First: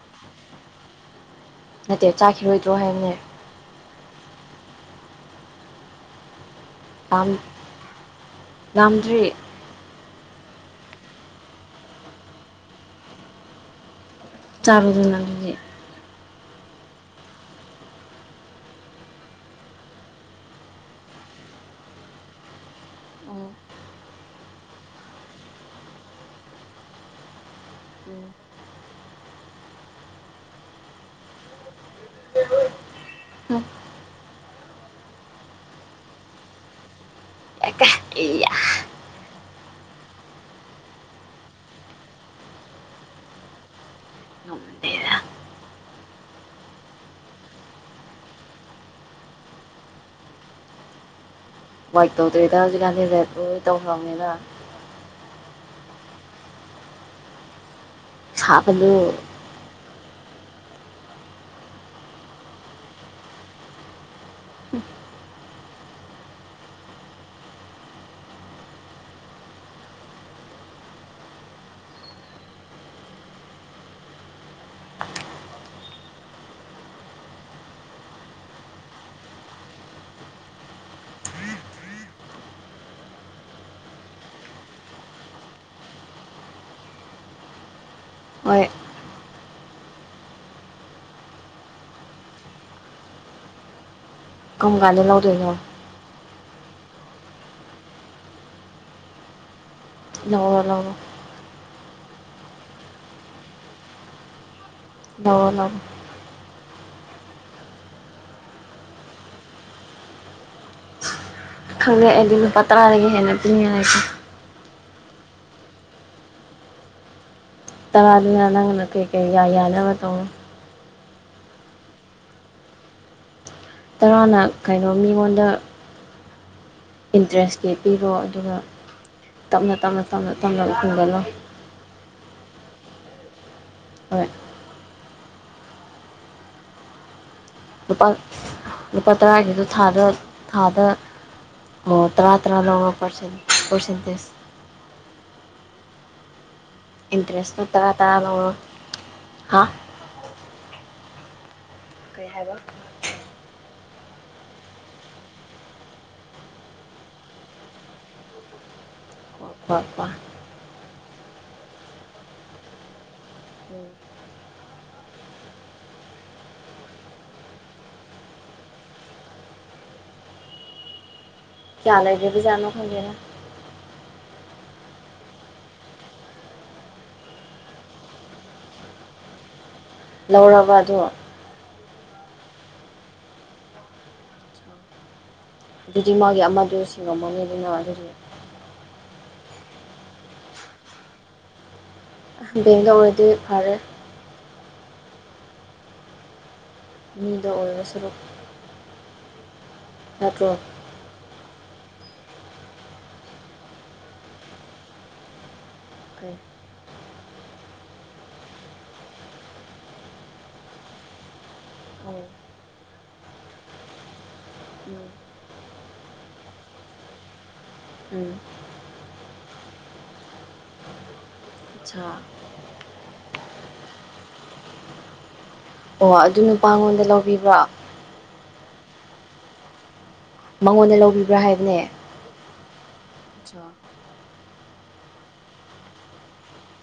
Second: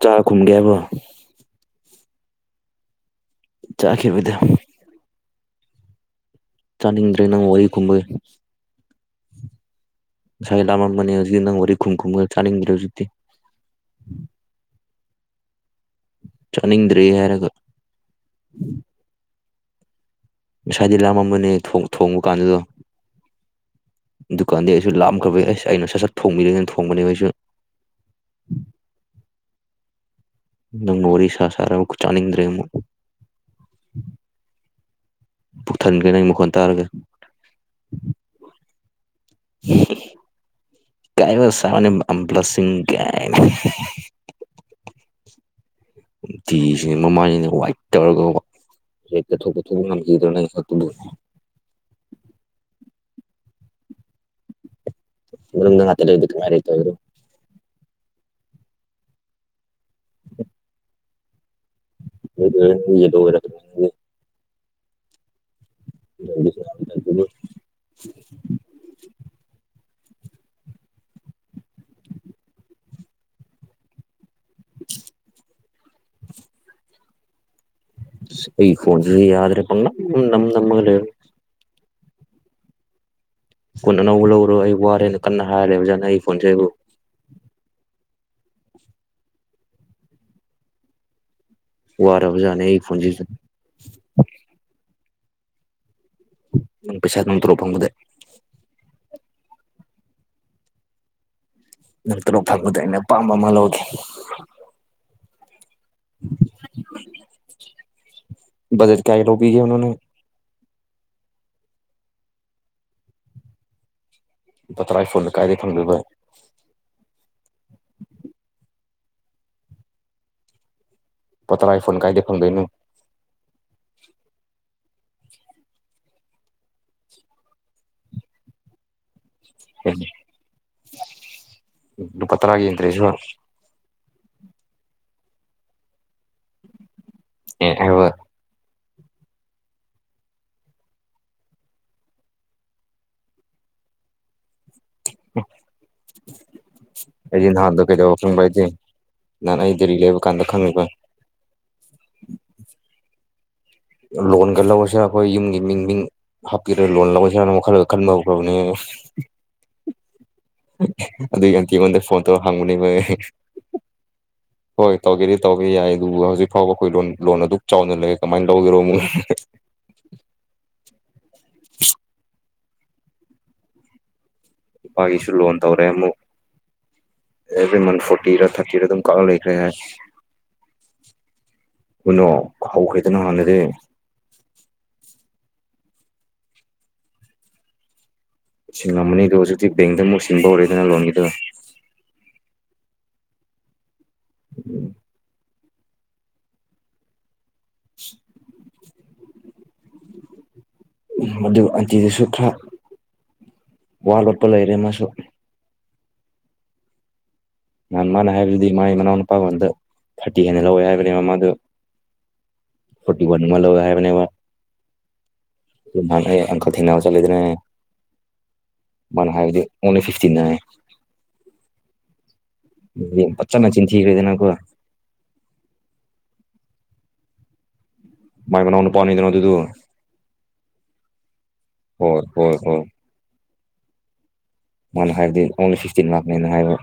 ꯆꯥ ꯈꯨꯝꯒꯦ ꯍꯥꯢꯕ꯭ꯔꯣ ꯅꯠꯇꯦ ꯆꯥꯈꯤꯔꯣꯏꯗ꯭ꯔꯣ ꯍꯥꯏꯕꯅꯦ ꯆꯥꯈꯤꯔꯣꯢꯗ ꯆꯥꯅꯤꯡꯗ꯭ꯔꯦ ꯂꯥꯝ ꯅꯪ ꯋꯥꯔꯤ ꯈꯨꯝꯕꯒꯤ ꯂꯥꯝꯗ꯭ꯔꯤ ꯉꯁꯥꯏ ꯂꯥꯃꯝꯕꯅꯦ ꯍꯧꯖꯤꯛ ꯅꯪ ꯋꯥꯔꯤ ꯈꯨꯝ ꯈꯨꯝꯃꯒ ꯆꯥꯅꯤꯡꯗ꯭ꯔꯦ ꯍꯨꯖꯤꯛꯇꯤ [unintelligible] ꯆꯥꯅꯤꯡꯗ꯭ꯔꯤ ꯍꯥꯏꯔꯒ ꯉꯁꯥꯏꯗꯤ ꯂꯥꯝꯃꯝꯕꯅꯦ ꯊꯣꯡ ꯊꯣꯡꯕ ꯀꯥꯟꯗ ꯗꯨꯝ ꯗꯨꯀꯥꯟꯗꯩꯩ ꯑꯩꯁꯨ ꯂꯥꯝꯈ꯭ꯔꯕꯩ ꯑꯩꯁ ꯑꯩꯅ ꯁꯠ ꯁꯠ ꯊꯣꯡꯕꯤ [unintelligible] ꯊꯣꯡꯕꯅꯦ ꯑꯩꯁꯨ ꯎꯝ [inaudible] ꯅꯪ ꯋꯥꯔꯤ ꯁꯥ ꯁꯥꯅ ꯑꯃꯨꯛꯀ ꯆꯥꯅꯤꯡꯗ꯭ꯔꯦ ꯃꯨꯛ ꯄꯨꯛ ꯊꯟꯒ꯭ꯔꯦ ꯅꯪꯒꯤ ꯃꯈꯣꯟ ꯇꯥꯔꯒ [inaudible] [unintelligible] ꯑꯝ ꯕ꯭ꯂꯥꯁꯤꯡ ꯀꯥꯏꯅ ꯍꯦ ꯍꯦ ꯍꯦ [unintelligible] ꯋꯥꯏꯠ ꯇꯧꯔꯒ ꯀ ꯍꯦꯛꯇ ꯊꯣꯛꯇ ꯊꯣꯛ ꯉꯝꯈꯤꯗ꯭ꯔꯣ ꯅꯪꯒꯤ ꯁꯛꯇꯨꯕꯨ ꯋꯥꯏꯠ ꯇꯧꯗ꯭ꯔꯦꯗ ꯍꯧꯖꯤꯛꯀꯥꯟꯗꯤ ꯔꯦꯠ ꯂꯣꯏ ꯇꯧꯈ꯭ꯔꯝꯅꯤꯗ ꯌꯨꯝꯗ ꯉꯥꯇ ꯂꯩꯕꯗꯤ ꯀꯔꯥꯏꯗꯩꯩ ꯇꯧꯗꯣꯏꯅꯣ ꯁꯥꯕꯅꯦ [inaudible] ꯔꯦꯗ ꯑꯣꯏꯔ ꯌꯦꯂꯣ ꯑꯣꯏꯔꯛꯀꯅꯤ ꯅꯪꯒꯤ [unintelligible] ꯁ ꯑꯩ ꯐꯣꯟꯖꯦ ꯌꯥꯗ꯭ꯔꯦ ꯄꯪꯅꯝ ꯅꯝ ꯅꯝꯃꯒ ꯂꯩꯔꯦ ꯐꯣꯟ ꯑꯅꯧꯕ ꯂꯧꯔꯣ ꯑꯩ ꯋꯥꯔꯦꯅ ꯀꯟꯅ ꯍꯥꯏꯔꯦ ꯑꯣꯖꯥꯅ ꯑꯩ ꯐꯣꯟꯁꯦ ꯕꯨ ꯍꯣꯏ ꯋꯥꯔꯕꯖꯥꯠꯅꯦ ꯑꯩ ꯐꯣꯟꯖꯤꯖꯨ ꯀꯝꯒꯥꯟꯗ ꯂꯧꯗꯣꯏꯅꯣ ꯅꯪ ꯄꯩꯁꯥ ꯅꯪ ꯇꯣꯂꯣꯞ ꯐꯪꯕꯗꯩ ꯂꯧꯔꯣ ꯂꯧꯔꯣ ꯅꯪ ꯇꯣꯂꯣꯞ ꯐꯪꯕꯗ ꯑꯩꯅ ꯑꯄꯥꯝꯕ ꯑꯃ ꯂꯧꯒꯦ ꯂꯧꯔꯣ ꯂꯧꯔꯣ ꯕꯖꯦꯠ ꯀꯌꯥꯒꯤ ꯂꯧꯕꯤꯒꯦ ꯍꯥꯏꯕꯅꯣ ꯅꯪ ꯈꯪꯂꯦ ꯑꯩꯗꯤ ꯂꯨꯄꯥ ꯇꯔꯥꯗꯒꯤ ꯍꯦꯟꯅ ꯄꯤꯅꯤꯡꯉꯥꯏ ꯂꯩꯇꯦ ꯂꯨꯄꯥ ꯇꯔꯥꯏ ꯐꯣꯟꯗꯤ ꯀꯔꯥꯏꯗꯩ ꯐꯪꯗꯣꯏꯕ ꯇꯔꯥꯗꯨꯅ ꯅꯪꯅ ꯀꯩ ꯀꯩ ꯌꯥ ꯌꯥꯅꯕ ꯇꯧꯔꯣ ꯂꯨꯄꯥ ꯇꯔꯥꯏ ꯐꯣꯟ ꯀꯥꯏꯗꯩ ꯐꯪꯗꯣꯏꯅꯣ ꯇꯔꯥꯅ ꯀꯩꯅꯣ ꯃꯤꯉꯣꯟꯗ ꯏꯟꯇ꯭ꯔꯦꯁ ꯀꯤ ꯄꯤꯔꯣ ꯑꯗꯨꯒ ꯇꯞꯅ ꯇꯞꯅ ꯇꯞꯅ ꯇꯞꯅ ꯍꯨꯟꯒꯠꯂꯣ ꯂꯨꯄꯥ ꯇꯔꯥꯒꯤ ꯏꯟꯇꯔꯦꯁꯔꯣ ꯍꯣꯏ ꯑꯦ ꯂꯨꯄꯥ ꯑꯧꯒ ꯂꯨꯄꯥ ꯇꯔꯥꯒꯤꯗꯨ ꯊꯥꯗ ꯊꯥꯗ ꯃꯣ ꯇꯔꯥ ꯇꯔꯥ ꯂꯧꯔꯣ ꯄꯔꯁꯦꯟ ꯄꯔꯁꯦꯟꯇꯦꯁ [inaudible] ꯑꯩꯖꯦ ꯏꯟꯇꯔꯦꯁꯇꯣ ꯅꯍꯥꯟꯗꯣ ꯇꯔꯥ ꯀꯩꯗꯧꯌ ꯇꯔꯥ ꯈꯪꯕ꯭ꯔ ꯂꯧꯔꯣ ꯑꯩꯗꯤ ꯅꯍꯥꯟ ꯍꯥ ꯑꯩ ꯗꯦꯂꯤ ꯂꯩꯕ ꯀꯥꯟꯗ ꯈꯪꯕ ꯀꯩ ꯍꯥꯏꯕꯥ ꯂꯣꯟꯒ ꯂꯧꯔꯁꯤꯔ ꯑꯈꯣꯏ ꯌꯨꯝꯒꯤ ꯃꯤꯡ ꯃꯤꯡ ꯍꯥꯞꯀꯤꯔ ꯂꯣꯟ ꯂꯧꯔꯁꯤꯔꯅ ꯋꯥꯈꯜꯒ ꯈꯟꯕ ꯍꯧꯈ꯭ꯔꯕꯅꯦ ꯄꯄꯥ ꯑꯗꯨꯢ ꯑꯟꯇꯤ ꯉꯣꯟꯗ ꯐꯣꯟ ꯇꯧꯔ ꯍꯪꯕꯅꯦꯕ ꯑꯩ [inaudible] ꯍꯣꯏ ꯇꯧꯒꯦꯗꯤ ꯇꯧꯕ ꯌꯥꯏ ꯑꯗꯨ ꯍꯧꯖꯤꯛ ꯐꯥꯎꯕ ꯈꯣꯏ ꯂꯣꯟ ꯂꯣꯟ ꯑꯗꯨꯛ ꯆꯥꯎꯅ ꯂꯩꯔ ꯀꯃꯥꯏꯅ ꯂꯧꯗꯣꯏꯔꯣ ꯃꯨꯛ [inaudible] ꯀ꯭ꯌꯥ ꯂꯩꯔꯤꯕ ꯖꯥꯠꯅꯣ ꯈꯣꯗꯦꯗꯥ ꯅꯨꯄꯥꯒꯤꯁꯨ ꯂꯣꯟ ꯇꯧꯔꯦ ꯑꯃꯨꯛ ꯑꯦꯚ꯭ꯔꯤ ꯃꯟ ꯐꯣꯔꯇꯤꯔꯥ ꯊꯥꯔꯇꯤꯔ ꯑꯗꯨꯝ ꯀꯥꯛꯑ ꯂꯩꯈ꯭ꯔꯦ ꯍꯥꯏ ꯂꯧꯔꯕ ꯑꯗꯣ ꯀꯣꯏꯅꯣ ꯍꯧꯈ꯭ꯔꯦꯗ ꯅꯍꯥꯟꯗꯩꯗꯤ ꯑꯗꯨꯗꯤ ꯃꯥꯒꯤ ꯑꯃꯗꯨ ꯁꯤꯡꯉꯝꯃꯅꯤ ꯑꯗꯨꯅꯥ ꯑꯗꯨꯗꯤ ꯁꯤꯡꯉꯝꯃꯅꯤ ꯑꯗꯣ ꯍꯧꯖꯤꯛꯇꯤ ꯕꯦꯡꯗ ꯑꯃꯨꯛ ꯁꯤꯡꯕ ꯍꯧꯔꯦꯗꯅ ꯂꯣꯟꯒꯤꯗꯣ ꯕꯦꯡꯗ ꯑꯣꯢꯔꯗꯤ ꯐꯔꯦ ꯎꯝ ꯃꯤꯗ ꯑꯣꯏꯔꯣ ꯁꯔꯨꯛ ꯅꯠꯇ꯭ꯔꯣ ꯃꯗꯨ ꯑꯟꯇꯤꯗꯨꯁꯨ ꯈꯔ ꯋꯥ ꯂꯣꯠꯄ ꯂꯩꯔꯦ ꯃꯥꯁꯨ ꯀꯩ ꯅꯍꯥꯟ ꯃꯥꯅ ꯍꯥꯏꯕꯗꯨꯗꯤ ꯃꯥꯢ ꯃꯅꯥꯎ ꯅꯨꯨꯄꯥꯉꯣꯟꯗ ꯊꯥꯔꯇꯤ ꯍꯦꯟꯅ ꯂꯧꯋꯦ ꯍꯥꯏꯕꯅꯦꯕ ꯃꯥꯗꯣ ꯎꯝ ꯐꯣꯔꯇꯤ ꯋꯥꯟꯒꯨꯝꯕ ꯂꯧꯋꯦ ꯍꯥꯏꯕꯅꯦꯕ ꯎꯝ ꯅꯍꯥꯟ ꯑꯩ ꯑꯪꯀꯜ ꯊꯦꯡꯅꯕ ꯆꯠꯂꯦꯗꯅ ꯑꯩ ꯎꯝ ꯃꯥꯅ ꯍꯥꯢꯗꯤ ꯑꯣꯡꯂꯤ ꯐꯤꯐꯇꯤꯅꯥꯢꯟ ꯑꯠꯁꯥ ꯗꯨꯗꯤ ꯐꯖꯟꯅ ꯆꯤꯟꯊꯤꯔꯦ ꯅꯪꯀꯣ ꯑꯣ ꯑꯗꯨ ꯅꯨꯄꯥꯉꯣꯟꯗ ꯂꯧꯕꯤꯕ꯭ꯔꯣ ꯃꯥꯥꯏ ꯃꯅꯥꯎꯅꯨꯄꯥꯅꯤꯗꯅ ꯑꯗꯨꯗꯨ ꯃꯉꯣꯟꯗ ꯂꯧꯕꯤꯕ꯭ꯔꯥ ꯍꯥꯏꯕꯅꯦ ꯑꯧ ꯑꯠꯁꯥ ꯃꯥꯅ ꯍꯥꯏꯕꯗꯤ ꯑꯣꯡꯂꯤ ꯐꯤꯐꯇꯤꯟ ꯂꯥꯛꯅꯦꯅ ꯍꯥꯏꯕ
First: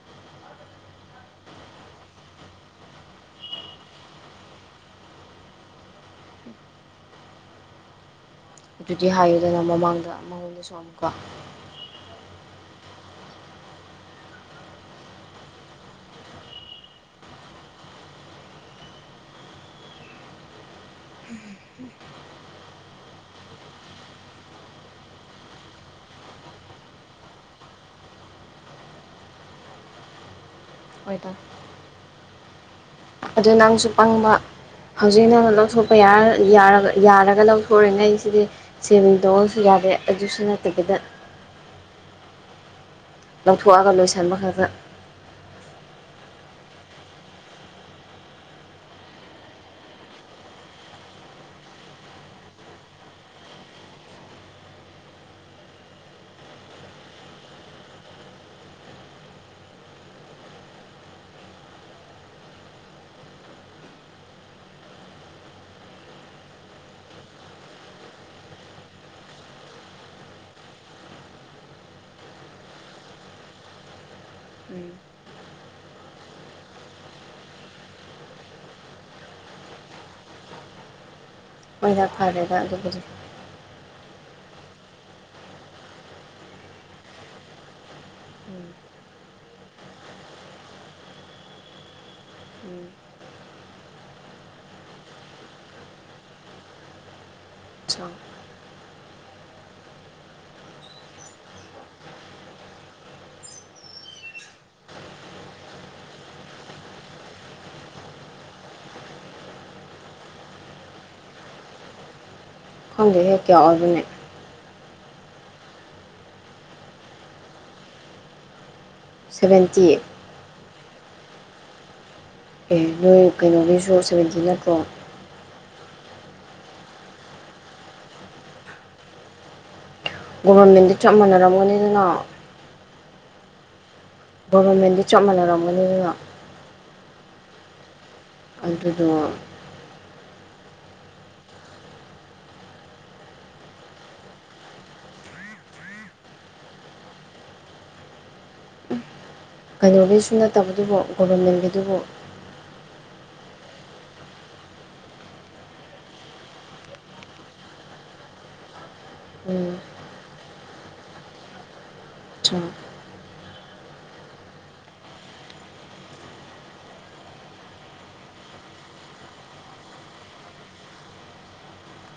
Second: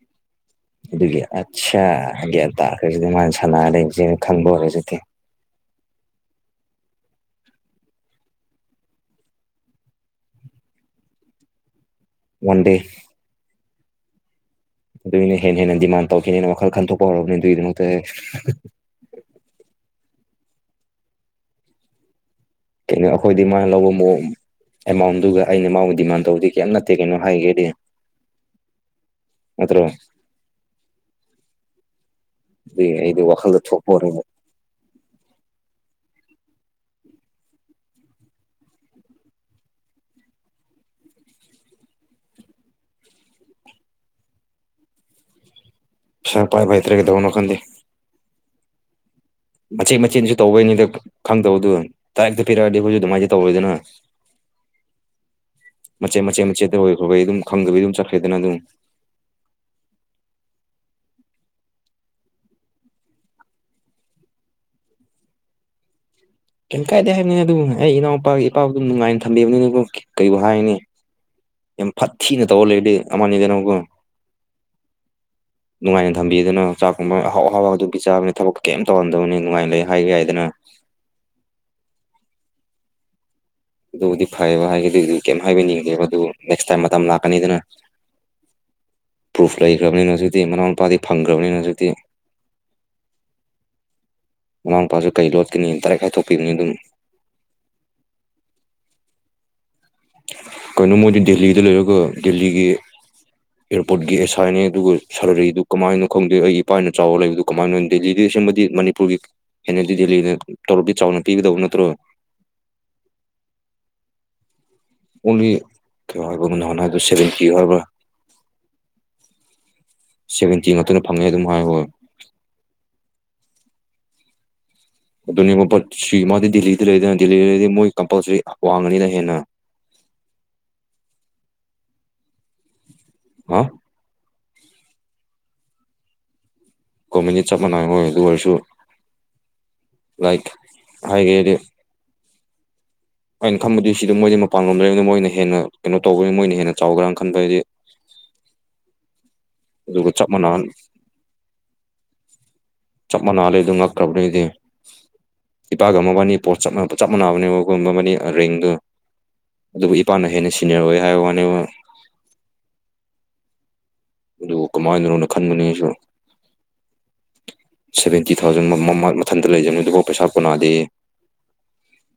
[inaudible] ꯑꯗꯨꯒꯤ ꯑꯠꯁꯥ ꯒ꯭ꯌꯥꯟ ꯇꯥꯈ꯭ꯔꯦ ꯃꯥꯅ ꯁꯥꯟꯅꯔ ꯂꯩꯕꯖꯦ ꯈꯪꯕ ꯍꯧꯖꯤꯛꯊꯤ [inaudible] ꯑꯗꯨꯗꯤ ꯍꯥꯏꯌꯨꯗꯅ ꯃꯃꯥꯡꯗ ꯃꯉꯣꯟꯗꯁꯨ ꯑꯃꯨꯛꯀ ꯋꯥꯟ ꯗꯦ ꯑꯗꯨꯏꯅꯦ ꯍꯦꯟꯅ ꯍꯦꯟꯅ ꯗꯤꯃꯥꯟ ꯇꯧꯒꯦꯅ ꯋꯥꯈꯜ ꯈꯟꯗꯣꯛꯄ ꯍꯧꯔꯛꯂꯤꯗꯨꯒꯤꯗꯃꯛꯇ [unintelligible] [inaudible] ꯀꯩꯅꯣ ꯑꯈꯣꯏꯗꯤ ꯃꯥꯅ ꯂꯧꯕ ꯃꯑꯣꯡ ꯑꯦꯃꯥꯎꯟꯗꯨꯒ ꯑꯩꯅ ꯃꯥꯕꯨ ꯗꯤꯃꯥꯟ ꯇꯧꯗꯤ ꯀꯩꯝ ꯅꯠꯇꯦ ꯀꯩꯅꯣ ꯍꯥꯏꯒꯦꯗꯤ ꯅꯠꯇ꯭ꯔꯣ ꯍꯣꯏꯗ ꯑꯗꯨꯒꯤ ꯑꯩꯗꯤ ꯑꯗꯨ ꯋꯥꯈꯜꯗ ꯅꯪꯁꯨ ꯊꯣꯛꯄ ꯍꯧꯔꯦꯕ ꯄꯪꯕ ꯍꯧꯖꯤꯛꯅ ꯂꯧꯊꯣꯛꯄ ꯌꯥꯔ ꯌꯥꯔꯒ ꯌꯥꯔꯒ ꯂꯧꯊꯣꯔꯛꯏꯅꯦ ꯑꯩꯁꯤꯗꯤ ꯁꯤꯔꯤꯟ ꯇꯧꯑꯣꯁꯨ ꯌꯥꯗꯦ ꯑꯖꯨꯁꯨ ꯅꯠꯇꯕꯤꯗ ꯂꯧꯊꯣꯛꯑꯒ ꯂꯣꯏꯁꯟꯕ ꯈꯛꯇ ꯁꯦꯜ ꯄꯥꯢꯕ ꯍꯩꯇ꯭ꯔꯦ ꯀꯩꯗꯧꯅꯣ ꯈꯪꯗꯦ ꯃꯆꯦꯠ ꯃꯆꯦꯁꯨ ꯇꯧꯕꯩꯅꯤꯗ ꯈꯪꯗꯕꯗꯨ ꯗꯥꯏꯔꯦꯛꯇ ꯄꯤꯔꯛꯑꯗꯤ ꯑꯩꯈꯣꯏꯁꯨ ꯗꯨꯃꯥꯏꯅꯗꯤ ꯇꯧꯔꯣꯏꯗꯅ [inaudible] ꯃꯆꯦꯠ ꯃꯆꯦꯠ ꯃꯆꯦꯠꯇ ꯑꯣꯢꯈ꯭ꯔꯕꯩ ꯑꯗꯨꯝ ꯈꯪꯗꯕꯤ ꯑꯗꯨꯝ ꯆꯠꯈ꯭ꯔꯦꯗꯅ ꯑꯗꯨꯝ [inaudible] ꯀꯩꯝ ꯀꯥꯏꯗꯦ ꯍꯥꯏꯝꯅꯤ ꯑꯗꯨꯕꯨ ꯑꯩ ꯏꯅꯥꯎꯄꯥꯒ ꯏꯄꯥꯕꯨ ꯅꯨꯡꯉꯥꯏꯅ ꯊꯝꯕꯤꯕꯅꯤꯅꯀꯣ ꯀꯩꯕꯨ ꯍꯥꯏꯅꯤ [inaudible] ꯌꯥꯝ ꯐꯠꯊꯤꯅ ꯇꯧꯔ ꯂꯩꯗꯤ ꯑꯃꯅꯤꯗꯅꯀꯣ [inaudible] ꯅꯨꯡꯉꯥꯏꯅ ꯊꯝꯕꯤꯗꯅ ꯆꯥꯛꯀꯨꯝꯕ ꯑꯍꯥꯎ ꯑꯍꯥꯎꯕ ꯑꯗꯨꯒꯤ ꯆꯥꯕꯅꯤ ꯊꯕꯛ ꯀꯦꯝ ꯇꯧꯍꯟꯗꯕꯅꯦ ꯅꯨꯡꯉꯥꯏꯅ ꯂꯩ ꯍꯥꯏ ꯌꯥꯏꯗꯅ ꯍꯣꯢꯗ ꯐꯔꯦꯗ ꯑꯗꯨꯕꯨꯗꯤ ꯑꯗꯨꯕꯨꯗꯤ ꯐꯩꯌꯦꯕ ꯍꯥꯏꯕꯗꯤ ꯀꯩꯝ ꯍꯥꯏꯕꯤꯅꯤꯡꯗꯦꯕ ꯑꯗꯨ ꯅꯦꯛꯁ ꯇꯥꯏꯝ ꯃꯇꯝ ꯂꯥꯛꯀꯅꯤꯗꯅ ꯄ꯭ꯔꯨꯐ ꯂꯩꯈ꯭ꯔꯕꯅꯤꯅ ꯍꯧꯖꯤꯛꯇꯤ ꯃꯅꯥꯎꯅꯨꯄꯥꯗꯤ ꯐꯪꯈ꯭ꯔꯕꯅꯤꯅ ꯍꯧꯖꯤꯛꯇꯤ [unintelligible] ꯃꯅꯥꯎꯄꯥꯁꯨ ꯀꯩ ꯂꯣꯠꯀꯅꯤ ꯗꯥꯏꯔꯦꯛ ꯍꯥꯏꯊꯣꯛꯄꯤꯝꯅꯦ ꯑꯗꯨꯝ ꯀꯩꯅꯣ ꯃꯣꯏꯗꯤ ꯗꯦꯜꯂꯤꯗ ꯂꯩꯔꯒ ꯗꯦꯜꯂꯤꯒꯤ ꯑꯦꯔꯄꯣꯔꯠꯀꯤ ꯑꯦꯁꯥꯏꯅꯦ ꯑꯗꯨꯒ ꯁꯔꯔꯤꯗꯨ ꯀꯃꯥꯏꯅꯣ ꯈꯪꯗꯦ ꯑꯩꯒꯤ ꯏꯄꯥꯅ ꯆꯥꯎ ꯂꯩꯕꯗꯨ ꯀꯃꯥꯏꯅ ꯗꯦꯂꯤꯗꯤ ꯑꯁꯦꯡꯕꯗꯤ ꯃꯅꯤꯄꯨꯔꯒꯤ ꯍꯦꯟꯅꯗꯤ ꯗꯦꯜꯂꯤꯅ ꯇꯣꯂꯣꯞꯇꯤ ꯆꯥꯎꯅ ꯄꯤꯒꯗꯧꯕ ꯅꯠꯇ꯭ꯔꯣ ꯈꯪꯗꯦꯍꯦ ꯀ꯭ꯌꯥ ꯑꯣꯏꯕ꯭ꯔꯅꯦ ꯑꯣꯡꯂꯤ ꯀ꯭ꯌꯥ ꯍꯥꯏꯕꯅꯣ ꯅꯍꯥꯟ ꯍꯥꯏꯗꯣ ꯁꯕꯦꯟꯇꯤ ꯍꯥꯏꯕ꯭ꯔ ꯁꯚꯦꯟꯇꯤ ꯉꯥꯛꯇꯅ ꯐꯪꯉꯦ ꯑꯗꯨꯝꯍꯥꯏ ꯕꯒ ꯑꯦ ꯅꯣꯏ ꯀꯩꯅꯣꯒꯤꯁꯨ ꯁꯕꯦꯟꯇꯤ ꯅꯠꯇ꯭ꯔꯣ ꯑꯗꯨꯅꯤꯕ ꯕꯠꯁꯤ ꯃꯥꯗꯤ ꯗꯤꯜꯂꯤꯗ ꯂꯩꯗꯅ ꯗꯦꯜꯂꯤꯗꯗꯤ ꯃꯣꯏ ꯀꯝꯄꯜꯁꯔꯤ ꯋꯥꯡꯉꯅꯤꯅ ꯍꯦꯟꯅ ꯒꯣꯚ꯭ꯔꯃꯦꯟꯗꯤ ꯆꯞ ꯃꯥꯟꯅꯔꯝꯒꯅꯤꯗꯅ ꯍꯥ ꯒꯣꯕ꯭ꯔꯃꯦꯟꯗꯤ ꯆꯞ ꯃꯥꯟꯅꯔꯝꯒꯅꯤꯗꯅ ꯒꯣꯕ꯭ꯔꯃꯦꯟꯗꯤ ꯆꯞ ꯃꯥꯟꯅꯩ ꯍꯣꯏ ꯑꯗꯨ ꯑꯣꯏꯔꯁꯨ ꯑꯗꯨꯗꯣ ꯂꯥꯏꯛ ꯍꯥꯏꯒꯦꯗꯤ ꯑꯩꯅ ꯈꯟꯕꯗꯤ ꯁꯤꯗ ꯃꯣꯏꯗꯤ ꯃꯄꯥꯟꯂꯣꯝ ꯂꯩꯅꯤꯅ ꯃꯣꯏꯅ ꯍꯦꯟꯅ ꯀꯩꯅꯣ ꯇꯧꯕꯅꯤ ꯃꯣꯏꯅ ꯍꯦꯟꯅ ꯆꯥꯎꯒ꯭ꯦꯔꯥꯅ ꯈꯟꯕ ꯑꯩꯗꯤ [inaudible] ꯑꯗꯨꯒ ꯆꯞ ꯀꯩꯅꯣꯒꯤꯁꯨ ꯃꯥꯟꯅ ꯅꯠꯇꯕꯗꯨꯕꯨ ꯒꯣꯚ꯭ꯔꯃꯦꯟꯒꯤꯗꯨꯕꯨ ꯆꯞ ꯃꯥꯟꯅ ꯂꯩꯕꯗꯨ ꯉꯛꯈ꯭ꯔꯕꯅꯤ ꯑꯩꯗꯤ ꯏꯄꯥꯒ ꯃꯕꯥꯅꯤ ꯄꯣꯁꯠ ꯆꯞ ꯆꯞ ꯃꯥꯟꯅꯕꯅꯦꯀꯣ ꯃꯕꯥꯅꯤ ꯑ ꯔꯦꯡꯗꯨ ꯎꯝ ꯑꯗꯨꯕꯨ ꯏꯄꯥꯅ ꯍꯦꯟꯅ ꯁꯤꯅꯤꯌꯔ ꯑꯣꯏ ꯍꯥꯏꯕ ꯋꯥꯅꯦꯕ [inaudible] ꯑꯗꯨ ꯀꯃꯥꯏꯅꯅꯣꯅ ꯈꯟꯕꯅꯦ ꯑꯩꯁꯨ ꯁꯚꯦꯟꯇꯤ ꯊꯥꯎꯖꯟ ꯃꯥ ꯃꯥ ꯃꯊꯟꯇ ꯂꯩꯖꯅꯨ ꯑꯗꯨꯕꯥꯎ ꯄꯩꯁꯥ ꯀꯣꯟꯅꯗꯦꯌꯦ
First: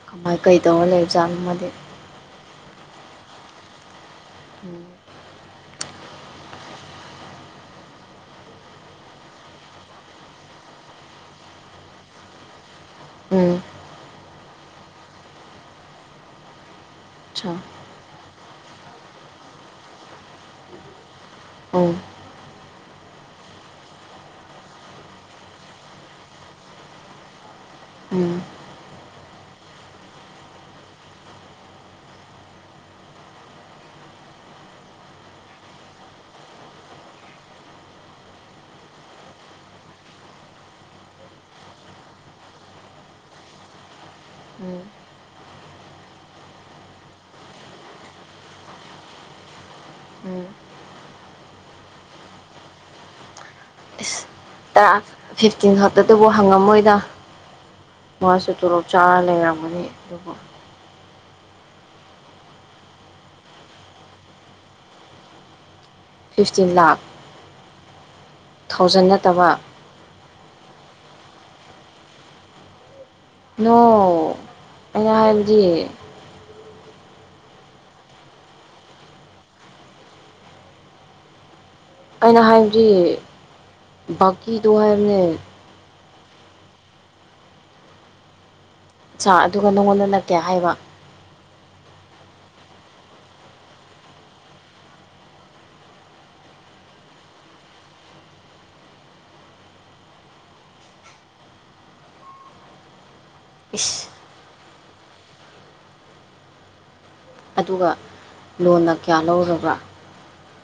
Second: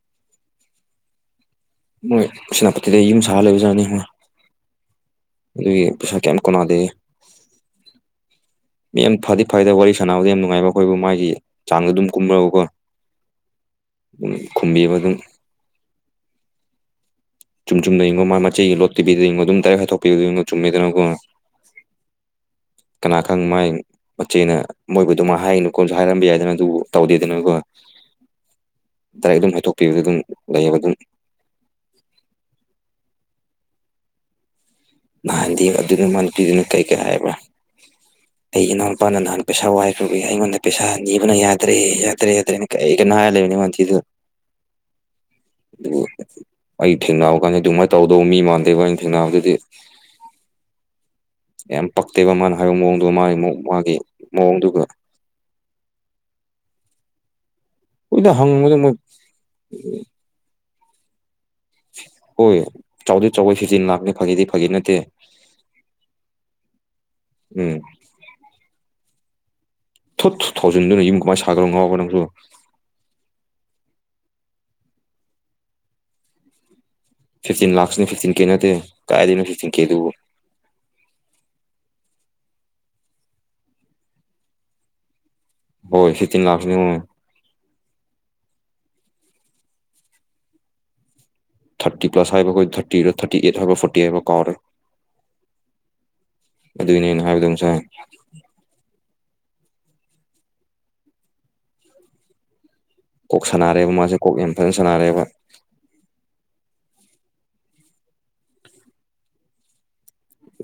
ꯀꯃꯥꯏ ꯀꯩꯗꯧꯔ ꯂꯩꯖꯥꯠꯅꯣ ꯃꯥꯗꯤ ꯃꯣꯏ ꯁꯦꯅꯥꯄꯠꯇꯤꯗ ꯌꯨꯝ ꯁꯥꯔ ꯂꯩꯕꯖꯥꯠꯅꯤ ꯃꯥ ꯎꯝ ꯑꯗꯨꯒꯤ ꯄꯩꯁꯥ ꯀꯩꯝ ꯀꯣꯟꯅꯗꯦꯌꯦ [inaudible] ꯃꯤ ꯌꯥꯝ ꯐꯗꯤ ꯐꯩꯗ ꯋꯥꯔꯤ ꯁꯥꯟꯅꯕꯗ ꯌꯥꯝ ꯅꯨꯡꯉꯥꯏꯕ ꯑꯩꯈꯣꯏꯕꯨ ꯃꯥꯒꯤ ꯆꯥꯡꯗꯣ ꯑꯗꯨꯝ ꯀꯨꯝꯔꯒꯀꯣ ꯎꯝ ꯈꯨꯝꯕꯤꯕ ꯑꯗꯨꯝ ꯆꯥ ꯆꯨꯝ ꯆꯨꯝꯗ ꯌꯦꯡꯉꯣ ꯃꯥꯒꯤ ꯃꯆꯩꯒꯤ ꯂꯣꯠꯇꯕꯤꯗ ꯌꯦꯡꯉꯣ ꯑꯗꯨꯝ ꯗꯥꯏꯔꯦꯛ ꯍꯥꯏꯗꯣꯛꯄꯤꯕꯗ ꯌꯦꯡꯉꯣ ꯆꯨꯝꯃꯦꯗꯅꯀꯣ ꯎꯝ ꯀꯅꯥꯈꯪ ꯃꯥꯏ ꯃꯆꯦꯅ ꯃꯣꯏꯕꯨꯗꯣ ꯑꯗꯨꯃꯥꯏ ꯍꯥꯏꯅꯨ ꯀꯣꯟꯁꯨ ꯍꯥꯏꯔꯝꯕ ꯌꯥꯏꯗꯅ ꯑꯗꯨꯕꯨ ꯇꯧꯗꯦꯗꯅꯀꯣ ꯎꯝ ꯗꯥꯏꯔꯦꯛ ꯑꯗꯨꯝ ꯍꯥꯏꯗꯣꯛꯄꯤꯕꯗ ꯑꯗꯨꯝ ꯂꯩꯌꯦꯕ ꯑꯗꯨꯝ ꯅꯍꯥꯟꯗꯤ ꯑꯗꯨꯅ ꯃꯥꯅꯨꯄꯤꯗꯨꯅꯣ ꯀꯩ ꯀꯩ ꯍꯥꯏꯕ꯭ꯔꯥ [inaudible] ꯑꯩꯒꯤ ꯏꯅꯥꯎ ꯅꯨꯄꯥꯅ ꯅꯍꯥꯟ ꯄꯩꯁꯥ ꯋꯥꯏꯈ꯭ꯔꯕꯒꯤ ꯑꯩꯉꯣꯟꯗ ꯄꯩꯁꯥ ꯅꯤꯕꯅ ꯌꯥꯗ꯭ꯔꯦ ꯌꯥꯗ꯭ꯔꯦ ꯌꯥꯗ꯭ꯔꯦꯅ ꯀꯩ ꯀꯩꯅꯣ ꯍꯥꯏ ꯂꯩꯕꯅꯤ ꯃꯉꯥꯟ ꯊꯤꯗ ꯎꯝ ꯑꯗꯨ ꯑꯩ ꯊꯦꯡꯅꯕ ꯀꯥꯟꯗ ꯑꯗꯨꯃꯥꯏꯅ ꯇꯧꯗꯧꯕ ꯃꯤ ꯃꯥꯟꯗꯦꯕ ꯑꯩꯅ ꯊꯦꯡꯅꯕꯗꯗꯤ ꯎꯝ ꯌꯥꯝ ꯄꯛꯇꯦꯕ ꯃꯥꯅ ꯍꯥꯏꯕ ꯃꯑꯣꯡꯗꯣ ꯃꯥꯢ ꯃꯑꯣꯡ ꯃꯥꯥꯒꯤ ꯥ ꯇ ꯐꯤꯐꯇꯤꯟ ꯈꯛꯇꯗꯨꯕꯨ ꯍꯪꯉꯝꯃꯣꯏꯗ ꯍꯣꯏꯗ ꯃꯥꯁꯨ ꯍꯪꯕꯗ ꯇꯂꯣꯞ ꯃꯣꯏ ꯆꯥꯅ ꯂꯩꯔꯝꯒꯅꯤ ꯑꯗꯨꯕꯨ ꯍꯣꯏ ꯆꯥꯎꯗꯤ ꯆꯥꯋꯦ ꯁꯤꯖꯤ ꯂꯥꯛꯅꯤ ꯐꯥꯒꯤꯗꯤ ꯐꯥꯒꯤ ꯅꯠꯇꯦ ꯐꯤꯐꯇꯤꯟ ꯎꯝ ꯂꯥꯈ ꯊꯥꯎꯖꯟ ꯅꯠꯇꯕ ꯀꯨꯟꯗꯨꯅ ꯌꯨꯝ ꯀꯃꯥꯏ ꯁꯥꯗꯧꯅꯣ ꯉꯥꯎꯕ꯭ꯔꯥ ꯅꯪꯁꯨ ꯅꯣ ꯑꯩꯅ ꯍꯥꯏꯕꯗꯤ ꯐꯤꯐꯇꯤꯟ ꯂꯥꯛꯁ ꯅꯦ ꯐꯤꯞꯇꯤꯟ ꯀꯦ ꯅꯠꯇꯦ ꯀꯥꯏꯗꯩꯅꯣ ꯐꯤꯐꯇꯤꯟ ꯀꯦꯗꯨꯕꯣ ꯑꯩꯅ ꯍꯥꯏꯕꯗꯤ ꯕꯥꯀꯤꯗꯣ ꯍꯥꯏꯕꯅꯦ ꯍꯣꯏ ꯐꯤꯞꯇꯤꯟ ꯂꯥꯛꯁꯅꯤꯉꯣ ꯁꯥ ꯑꯗꯨꯒ ꯅꯉꯣꯟꯗꯅ ꯀꯌꯥ ꯍꯥꯏꯕ ꯐꯤꯞꯇꯤ ꯄ꯭꯭ꯂꯁ ꯍꯥꯏꯕ꯭ꯔꯥ ꯀꯣ ꯊꯥꯔꯇꯤ ꯔ ꯊꯥꯔꯇꯤ ꯑꯩꯠ ꯍꯥꯏꯕꯔ ꯐꯣꯔꯇꯤ ꯍꯥꯏꯕꯔ ꯀꯥꯎꯔꯦ ꯑꯗꯨꯏꯅꯦ ꯑꯩꯅ ꯍꯥꯏꯕꯗꯣ ꯉꯁꯥꯏ ꯀꯣꯛ ꯁꯥꯟꯅꯔꯦꯕ ꯏꯁ ꯃꯥꯁꯦ ꯀꯣꯛ ꯌꯥꯝ ꯐꯖꯅ ꯁꯥꯟꯅꯔꯦꯕ ꯑꯗꯨꯒ ꯂꯣꯟꯅ ꯀꯌꯥ ꯂꯧꯔꯕ꯭ꯔꯥ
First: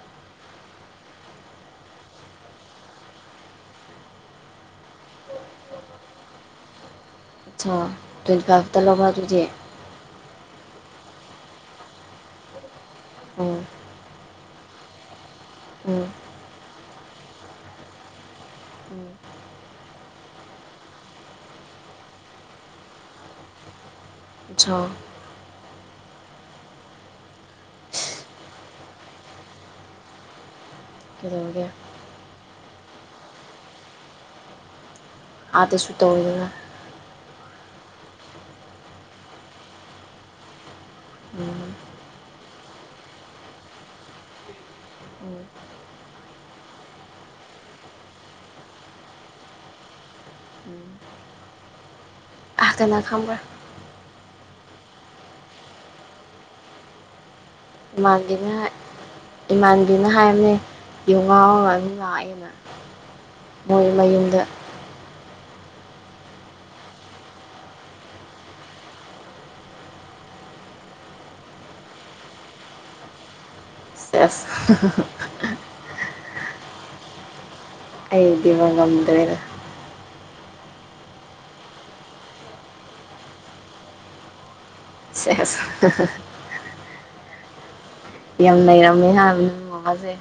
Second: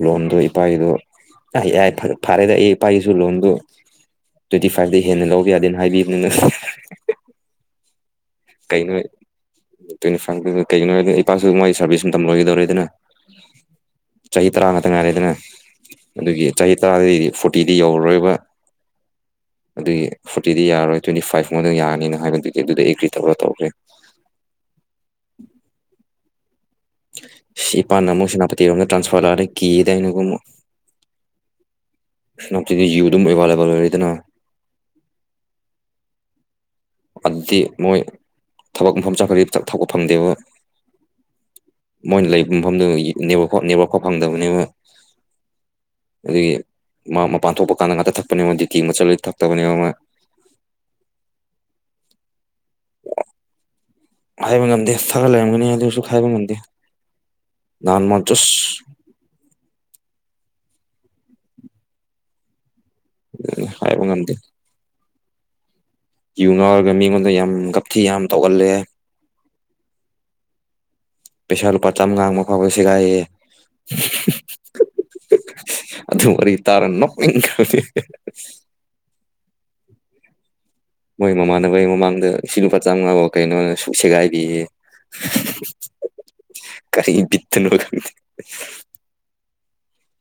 ꯂꯣꯟꯗꯣ ꯏꯄꯥꯒꯤꯗꯣ ꯑꯩ ꯌꯥꯥꯢ ꯐꯔ ꯐꯔꯦꯗꯤ ꯑꯩ ꯏꯄꯥꯒꯤꯁꯨ ꯂꯣꯟꯗꯨ ꯇ꯭ꯋꯦꯟꯇꯤ ꯐꯥꯢꯐꯇꯒꯤ ꯍꯦꯟꯅ ꯂꯧꯕ ꯌꯥꯗꯦꯅ ꯍꯥꯏꯕꯤꯕ ꯅ ꯑꯆꯥ ꯇ꯭ꯋꯦꯟꯇꯤ ꯐꯥꯢꯐꯇ ꯂꯧꯕ ꯑꯗꯨꯗꯤ ꯇ꯭ꯋꯦꯟꯇꯤ ꯐꯥꯏꯚꯇ ꯀꯩꯒꯤꯅꯣ ꯍꯥꯏꯕꯗ ꯏꯄꯥꯁꯨ ꯃꯣꯢ ꯁꯥꯔꯚꯤꯁ ꯃꯇꯝ ꯂꯣꯏꯒꯗꯧꯔꯦꯗꯅ ꯎꯝ ꯆꯍꯤ ꯇꯔꯥ ꯉꯇ ꯉꯥꯏꯔꯦꯗꯅ ꯎꯝ ꯑꯗꯨꯒꯤ ꯆꯍꯤ ꯇꯔꯥꯗꯩꯗꯤ ꯐꯣꯔꯇꯤꯗꯤ ꯌꯧꯔꯔꯣꯏꯕ ꯎꯝ ꯑꯗꯨꯒꯤ ꯐꯣꯔꯇꯤꯗꯤ ꯌꯥꯔꯣꯏ ꯇ꯭ꯋꯦꯟꯇꯤ ꯐꯥꯏꯐ ꯈꯛꯇꯪ ꯌꯥꯔꯅꯤꯅ ꯍꯥꯏꯕꯗꯨꯒꯤ ꯑꯗꯨꯗꯤ ꯑꯩ ꯀ꯭ꯔꯤ ꯇꯧꯔ ꯇꯧꯈ꯭ꯔꯦ ꯁꯣ ꯏꯄꯥꯥꯅ ꯑꯃꯨꯛ ꯁꯦꯅꯥꯄꯇꯤꯔꯣꯝꯗ ꯇ꯭ꯔꯥꯟꯁꯐꯔ ꯂꯥꯛꯑꯗꯤ ꯀꯤꯌꯦꯗꯅ ꯑꯩꯅ ꯀꯣ ꯑꯃꯨꯛ ꯀꯩꯗꯧꯔꯒꯦ ꯁꯅꯥꯞꯇꯤꯗꯤ ꯌꯨ ꯑꯗꯨꯝ ꯑꯦꯕꯥꯢꯂꯦꯕꯜ ꯑꯣꯏꯔꯦꯗꯅ ꯑꯗꯁꯨ ꯇꯧꯔꯤꯕꯔ ꯑꯗꯨꯗꯤ ꯃꯣꯏ ꯊꯕꯛ ꯃꯐꯝ ꯆꯠꯈ꯭ꯔꯗꯤ ꯊꯛꯄ ꯐꯪꯗꯦꯕ ꯎꯝ ꯃꯣꯏꯅ ꯂꯩꯕ ꯃꯐꯝꯗꯨ ꯅꯦꯋꯛ ꯅꯦꯠꯋꯛꯐꯥꯎ ꯐꯪꯗꯕꯅꯦꯕ ꯎꯝ ꯑꯗꯨꯒꯤ ꯃꯥ ꯃꯄꯥꯟ ꯊꯣꯛꯄ ꯀꯥꯟꯗ ꯉꯥꯛꯇ ꯊꯛꯄꯅꯦꯕ ꯗꯨꯇꯤꯒꯨꯝꯕ ꯆꯠꯂꯗꯤ ꯊꯛꯇꯕꯅꯦꯕ ꯃꯥ ꯎꯝ ꯀꯅ ꯈꯪꯕ꯭ꯔꯥ ꯍꯥꯏꯕ ꯉꯝꯗꯦ ꯊꯛꯑ ꯂꯩꯔꯝꯒꯅꯤ ꯑꯗꯨꯁꯨ ꯍꯥꯏꯕ ꯉꯝꯗꯦ ꯅꯍꯥꯟ ꯃꯥ ꯏꯃꯥꯟꯕꯤꯅ ꯍꯥꯢ ꯖꯁ ꯏꯃꯥꯟꯕꯤꯅ ꯍꯥꯏꯕꯅꯦ ꯌꯨ ꯉꯥꯎꯔꯒ ꯑꯗꯨꯝ ꯂꯥꯛꯑꯦꯅ ꯎ ꯃꯣꯏ ꯍꯥꯏꯕ ꯉꯝꯗꯦ ꯃꯌꯨꯝꯗ ꯌꯨ ꯉꯥꯎꯔꯒ ꯃꯤꯉꯣꯟꯗ ꯌꯥꯝ ꯒꯞꯊꯤ ꯌꯥꯝ ꯇꯧꯒꯜꯂꯦ ꯄꯩꯁꯥ ꯂꯨꯄꯥ ꯆꯝꯉꯥ ꯑꯃꯐꯥꯎꯕ ꯁꯦꯒꯥꯏꯌꯦ ꯁꯦꯁ ꯑꯗꯨ ꯋꯥꯔꯤ ꯇꯥꯔ ꯅꯣꯛꯅꯤꯡ ꯈ꯭ꯔꯕꯅꯤ ꯑꯩꯗꯤꯕ ꯉꯝꯗ꯭ꯔꯦꯗ ꯃꯣꯏ ꯃꯃꯥꯟꯅꯕꯩ ꯃꯃꯥꯡꯗ ꯁꯤ ꯂꯨꯄꯥ ꯆꯥꯝꯃꯉꯥꯕꯨ ꯀꯩꯅꯣꯅ ꯁꯨꯛ ꯁꯦꯒꯥꯏꯕꯤꯌꯦ ꯁꯦꯁ ꯍꯍ ꯀꯔꯤ ꯕꯤꯠꯇꯅꯣ ꯈꯪꯗꯦ ꯌꯥꯝ ꯅꯩꯔꯝꯃꯦ ꯍꯥ ꯅꯪ ꯃꯃꯥꯁꯦ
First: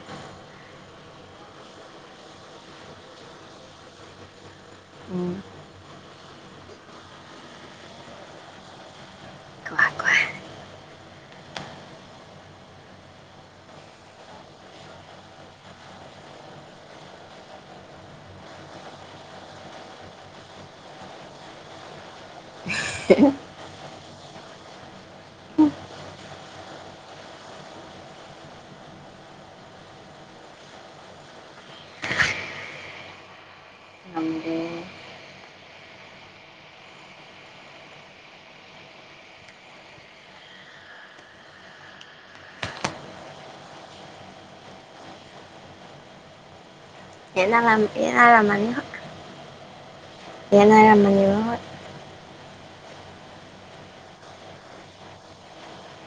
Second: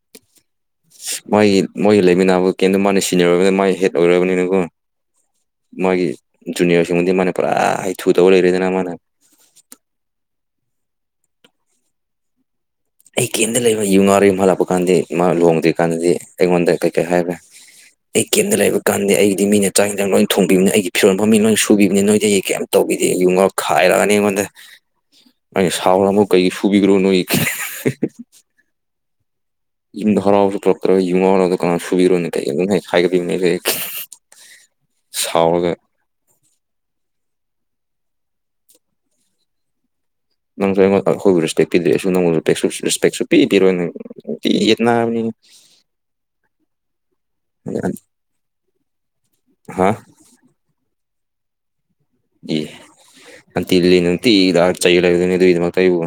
ꯃꯣꯢꯒꯤ ꯃꯣꯏꯒꯤ ꯂꯩꯃꯤꯟꯅꯕ ꯀꯦꯝꯇꯣ ꯃꯥꯅ ꯁꯤꯅꯤꯌꯔ ꯑꯣꯏꯕꯅꯤꯅ ꯃꯥꯅ ꯍꯦꯠ ꯑꯣꯏꯔꯕꯅꯤꯅꯀꯣ ꯎꯝ ꯃꯥꯒꯤ ꯖꯨꯅꯤꯌꯔꯁꯤꯡꯕꯨꯗꯤ ꯃꯥꯅ ꯄꯨꯔꯥ ꯍꯩꯊꯨ ꯇꯧꯔ ꯂꯩꯔꯦꯗꯅ ꯃꯥꯅ [unintelligible] ꯑꯩ ꯀꯦꯝꯗ ꯂꯩꯕ ꯌꯨ ꯉꯥꯎꯔꯦ ꯃꯥ ꯂꯥꯛꯄ ꯀꯥꯟꯗꯤ ꯏꯃꯥ ꯂꯨꯍꯣꯡꯗ꯭ꯔꯤ ꯀꯥꯟꯗꯗꯤ ꯑꯩꯉꯣꯟꯗ ꯀꯩ ꯀꯩ ꯍꯥꯏꯕ꯭ꯔꯦ ꯑꯩ ꯀꯦꯝꯗ ꯂꯩꯕ ꯀꯥꯟꯗ ꯑꯩꯒꯤꯗꯤ ꯃꯤꯅ ꯆꯥꯛ ꯑꯦꯟꯁꯥꯡ ꯂꯣꯏ ꯊꯣꯡꯕꯤꯕꯅꯦ ꯑꯩꯒꯤ ꯐꯤꯔꯣꯟ ꯐꯥꯎ ꯃꯤꯅ ꯂꯣꯏ ꯁꯨꯕꯤꯕꯅꯤ ꯅꯣꯏꯗꯤ ꯀꯩꯝ ꯇꯧꯕꯤꯗꯦ ꯌꯨ ꯉꯥꯎꯔꯒ ꯈꯥꯏꯔꯛꯑꯅꯤ ꯃꯤꯉꯣꯟꯗ ꯃꯥ ꯁꯥꯎꯔ ꯑꯃꯨꯛ ꯀꯩꯒꯤ ꯁꯨꯕꯤꯒꯔꯣ ꯅꯣꯏ ꯍꯍ [inaudible] ꯌꯨꯝꯗ ꯍꯔꯥꯎꯅ ꯄꯨꯔꯛꯇ꯭ꯔꯥꯒ ꯌꯨ ꯉꯥꯎꯔꯒ ꯑꯗꯨ ꯅꯥꯅ ꯁꯨꯕꯤꯔꯨꯅꯤ ꯀꯥꯢ ꯅꯩꯈꯥꯢꯕꯅꯦ ꯈꯦꯈꯦ ꯉꯝꯗꯦ ꯁꯥꯎꯔꯒ ꯅꯪꯁꯨ ꯑꯩꯉꯣꯟꯗ ꯑꯩꯈꯣꯏꯕꯨ ꯔꯦꯁꯄꯦꯛ ꯄꯤꯗ꯭ꯔꯦ ꯑꯩꯁꯨ ꯅꯪꯕꯨ ꯔꯦꯁꯄꯦꯛ ꯁꯨꯄꯤ ꯄꯤꯔꯣꯏ ꯅ ꯅꯨꯡꯇꯤꯒꯤ ꯌꯦꯠꯅꯕꯅꯦ [inaudible] ꯌꯦꯟꯅꯔꯝ ꯌꯦꯟꯅꯔꯃꯅꯤ ꯍ ꯍꯥ ꯗꯠ ꯏ ꯑꯟꯇꯤ ꯂꯤꯂꯤꯅ ꯅꯨꯡꯇꯤꯒꯤ ꯂꯥꯛꯑꯒ ꯆꯩ ꯂꯩꯗꯣꯢꯅꯦ ꯑꯗꯨꯒꯤꯗꯃꯛꯇ ꯑꯩꯕꯨ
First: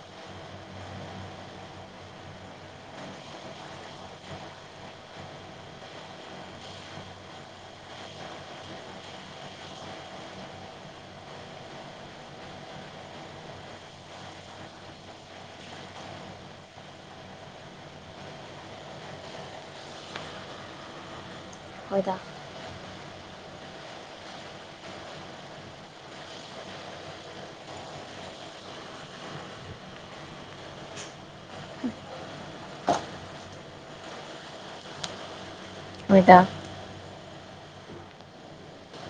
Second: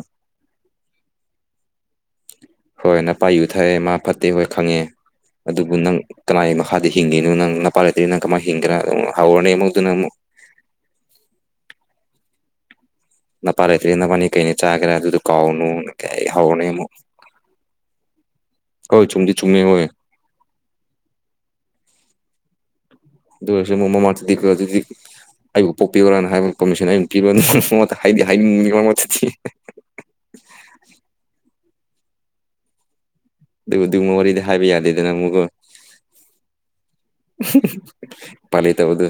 ꯍꯣꯏ ꯅꯄꯥ ꯌꯨ ꯊꯛꯑꯦ ꯃꯥ ꯐꯠꯇꯦ ꯍꯣꯏ ꯈꯪꯉꯦ ꯑꯗꯨꯕꯨ ꯅꯪ ꯀꯅꯥꯏ ꯃꯈꯥꯗ ꯍꯤꯡꯉꯤꯅꯣ ꯅꯪ ꯅꯄꯥ ꯂꯩꯇ꯭ꯔꯗꯤ ꯅꯪ ꯀꯃꯥꯏ ꯍꯤꯡꯒꯦꯔꯥ ꯍꯥꯎꯔꯅꯤ ꯑꯃꯨꯛꯗꯨꯅ ꯑꯃꯨꯛ [inaudible] ꯅꯄꯥ ꯂꯩꯇ꯭ꯔꯦ ꯅꯕꯥꯅꯤ ꯀꯩꯅ ꯆꯥꯒꯦꯔꯥ ꯑꯗꯨꯗꯣ ꯀꯥꯎꯅꯨ ꯀꯦ ꯍꯥꯎꯔꯅꯤ ꯑꯃꯨꯛ ꯀꯣꯏ ꯆꯨꯝꯗꯤ ꯆꯨꯝꯃꯦ ꯍꯣꯏ ꯍꯣꯏꯗꯥ ꯑꯗꯨ ꯑꯣꯏꯔꯁꯨ ꯃꯣꯃꯣ ꯃꯥꯔꯇꯗꯤꯀꯣ ꯑꯗꯨꯗꯤ ꯑꯩꯕꯨ ꯄꯣꯛꯄꯤꯕ꯭ꯔꯥꯅ ꯍꯥꯏꯕ ꯄꯃꯤꯁꯟ ꯑꯩꯅ ꯄꯤꯕ꯭ꯔꯥ ꯍꯥꯏꯗꯤ ꯍꯥꯏꯅꯤꯡꯕꯅꯤ ꯃꯔꯛ ꯃꯔꯛꯇꯗꯤ [inaudible] ꯑꯗꯨꯕꯨ ꯗꯨꯒꯨꯝꯕ ꯋꯥꯔꯤꯗꯤ ꯍꯥꯏꯕ ꯌꯥꯗꯦꯗꯅꯥ ꯑꯃꯨꯛꯀꯣ ꯍꯣꯏꯗ ꯍ ꯍ ꯎꯄꯥꯏ ꯂꯩꯇꯕꯗꯨ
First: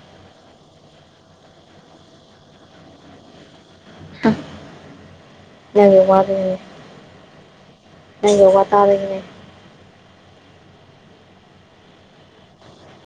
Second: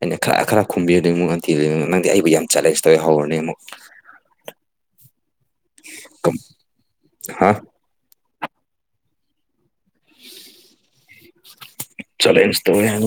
ꯑꯩꯅ ꯈ꯭ꯔ ꯈ꯭ꯔ ꯈꯨꯝꯕꯤꯔꯗꯤ ꯃꯨꯛ ꯑꯟꯇꯤ ꯗꯨꯅ ꯅꯪꯗꯤ ꯑꯩꯕꯨ ꯌꯥꯝ ꯆꯦꯂꯦꯟꯖ ꯇꯧꯋꯦ ꯍꯧꯔꯅꯤ ꯑꯃꯨꯛ [unintelligible] ꯅꯪꯒꯤ ꯋꯥꯗꯨꯅꯤ ꯍꯥ ꯅꯪꯒꯤ ꯋꯥꯇꯥ ꯗꯨꯒꯤꯅꯦ ꯆꯂꯦꯟꯖ ꯇꯧꯋꯦ ꯍꯥꯏ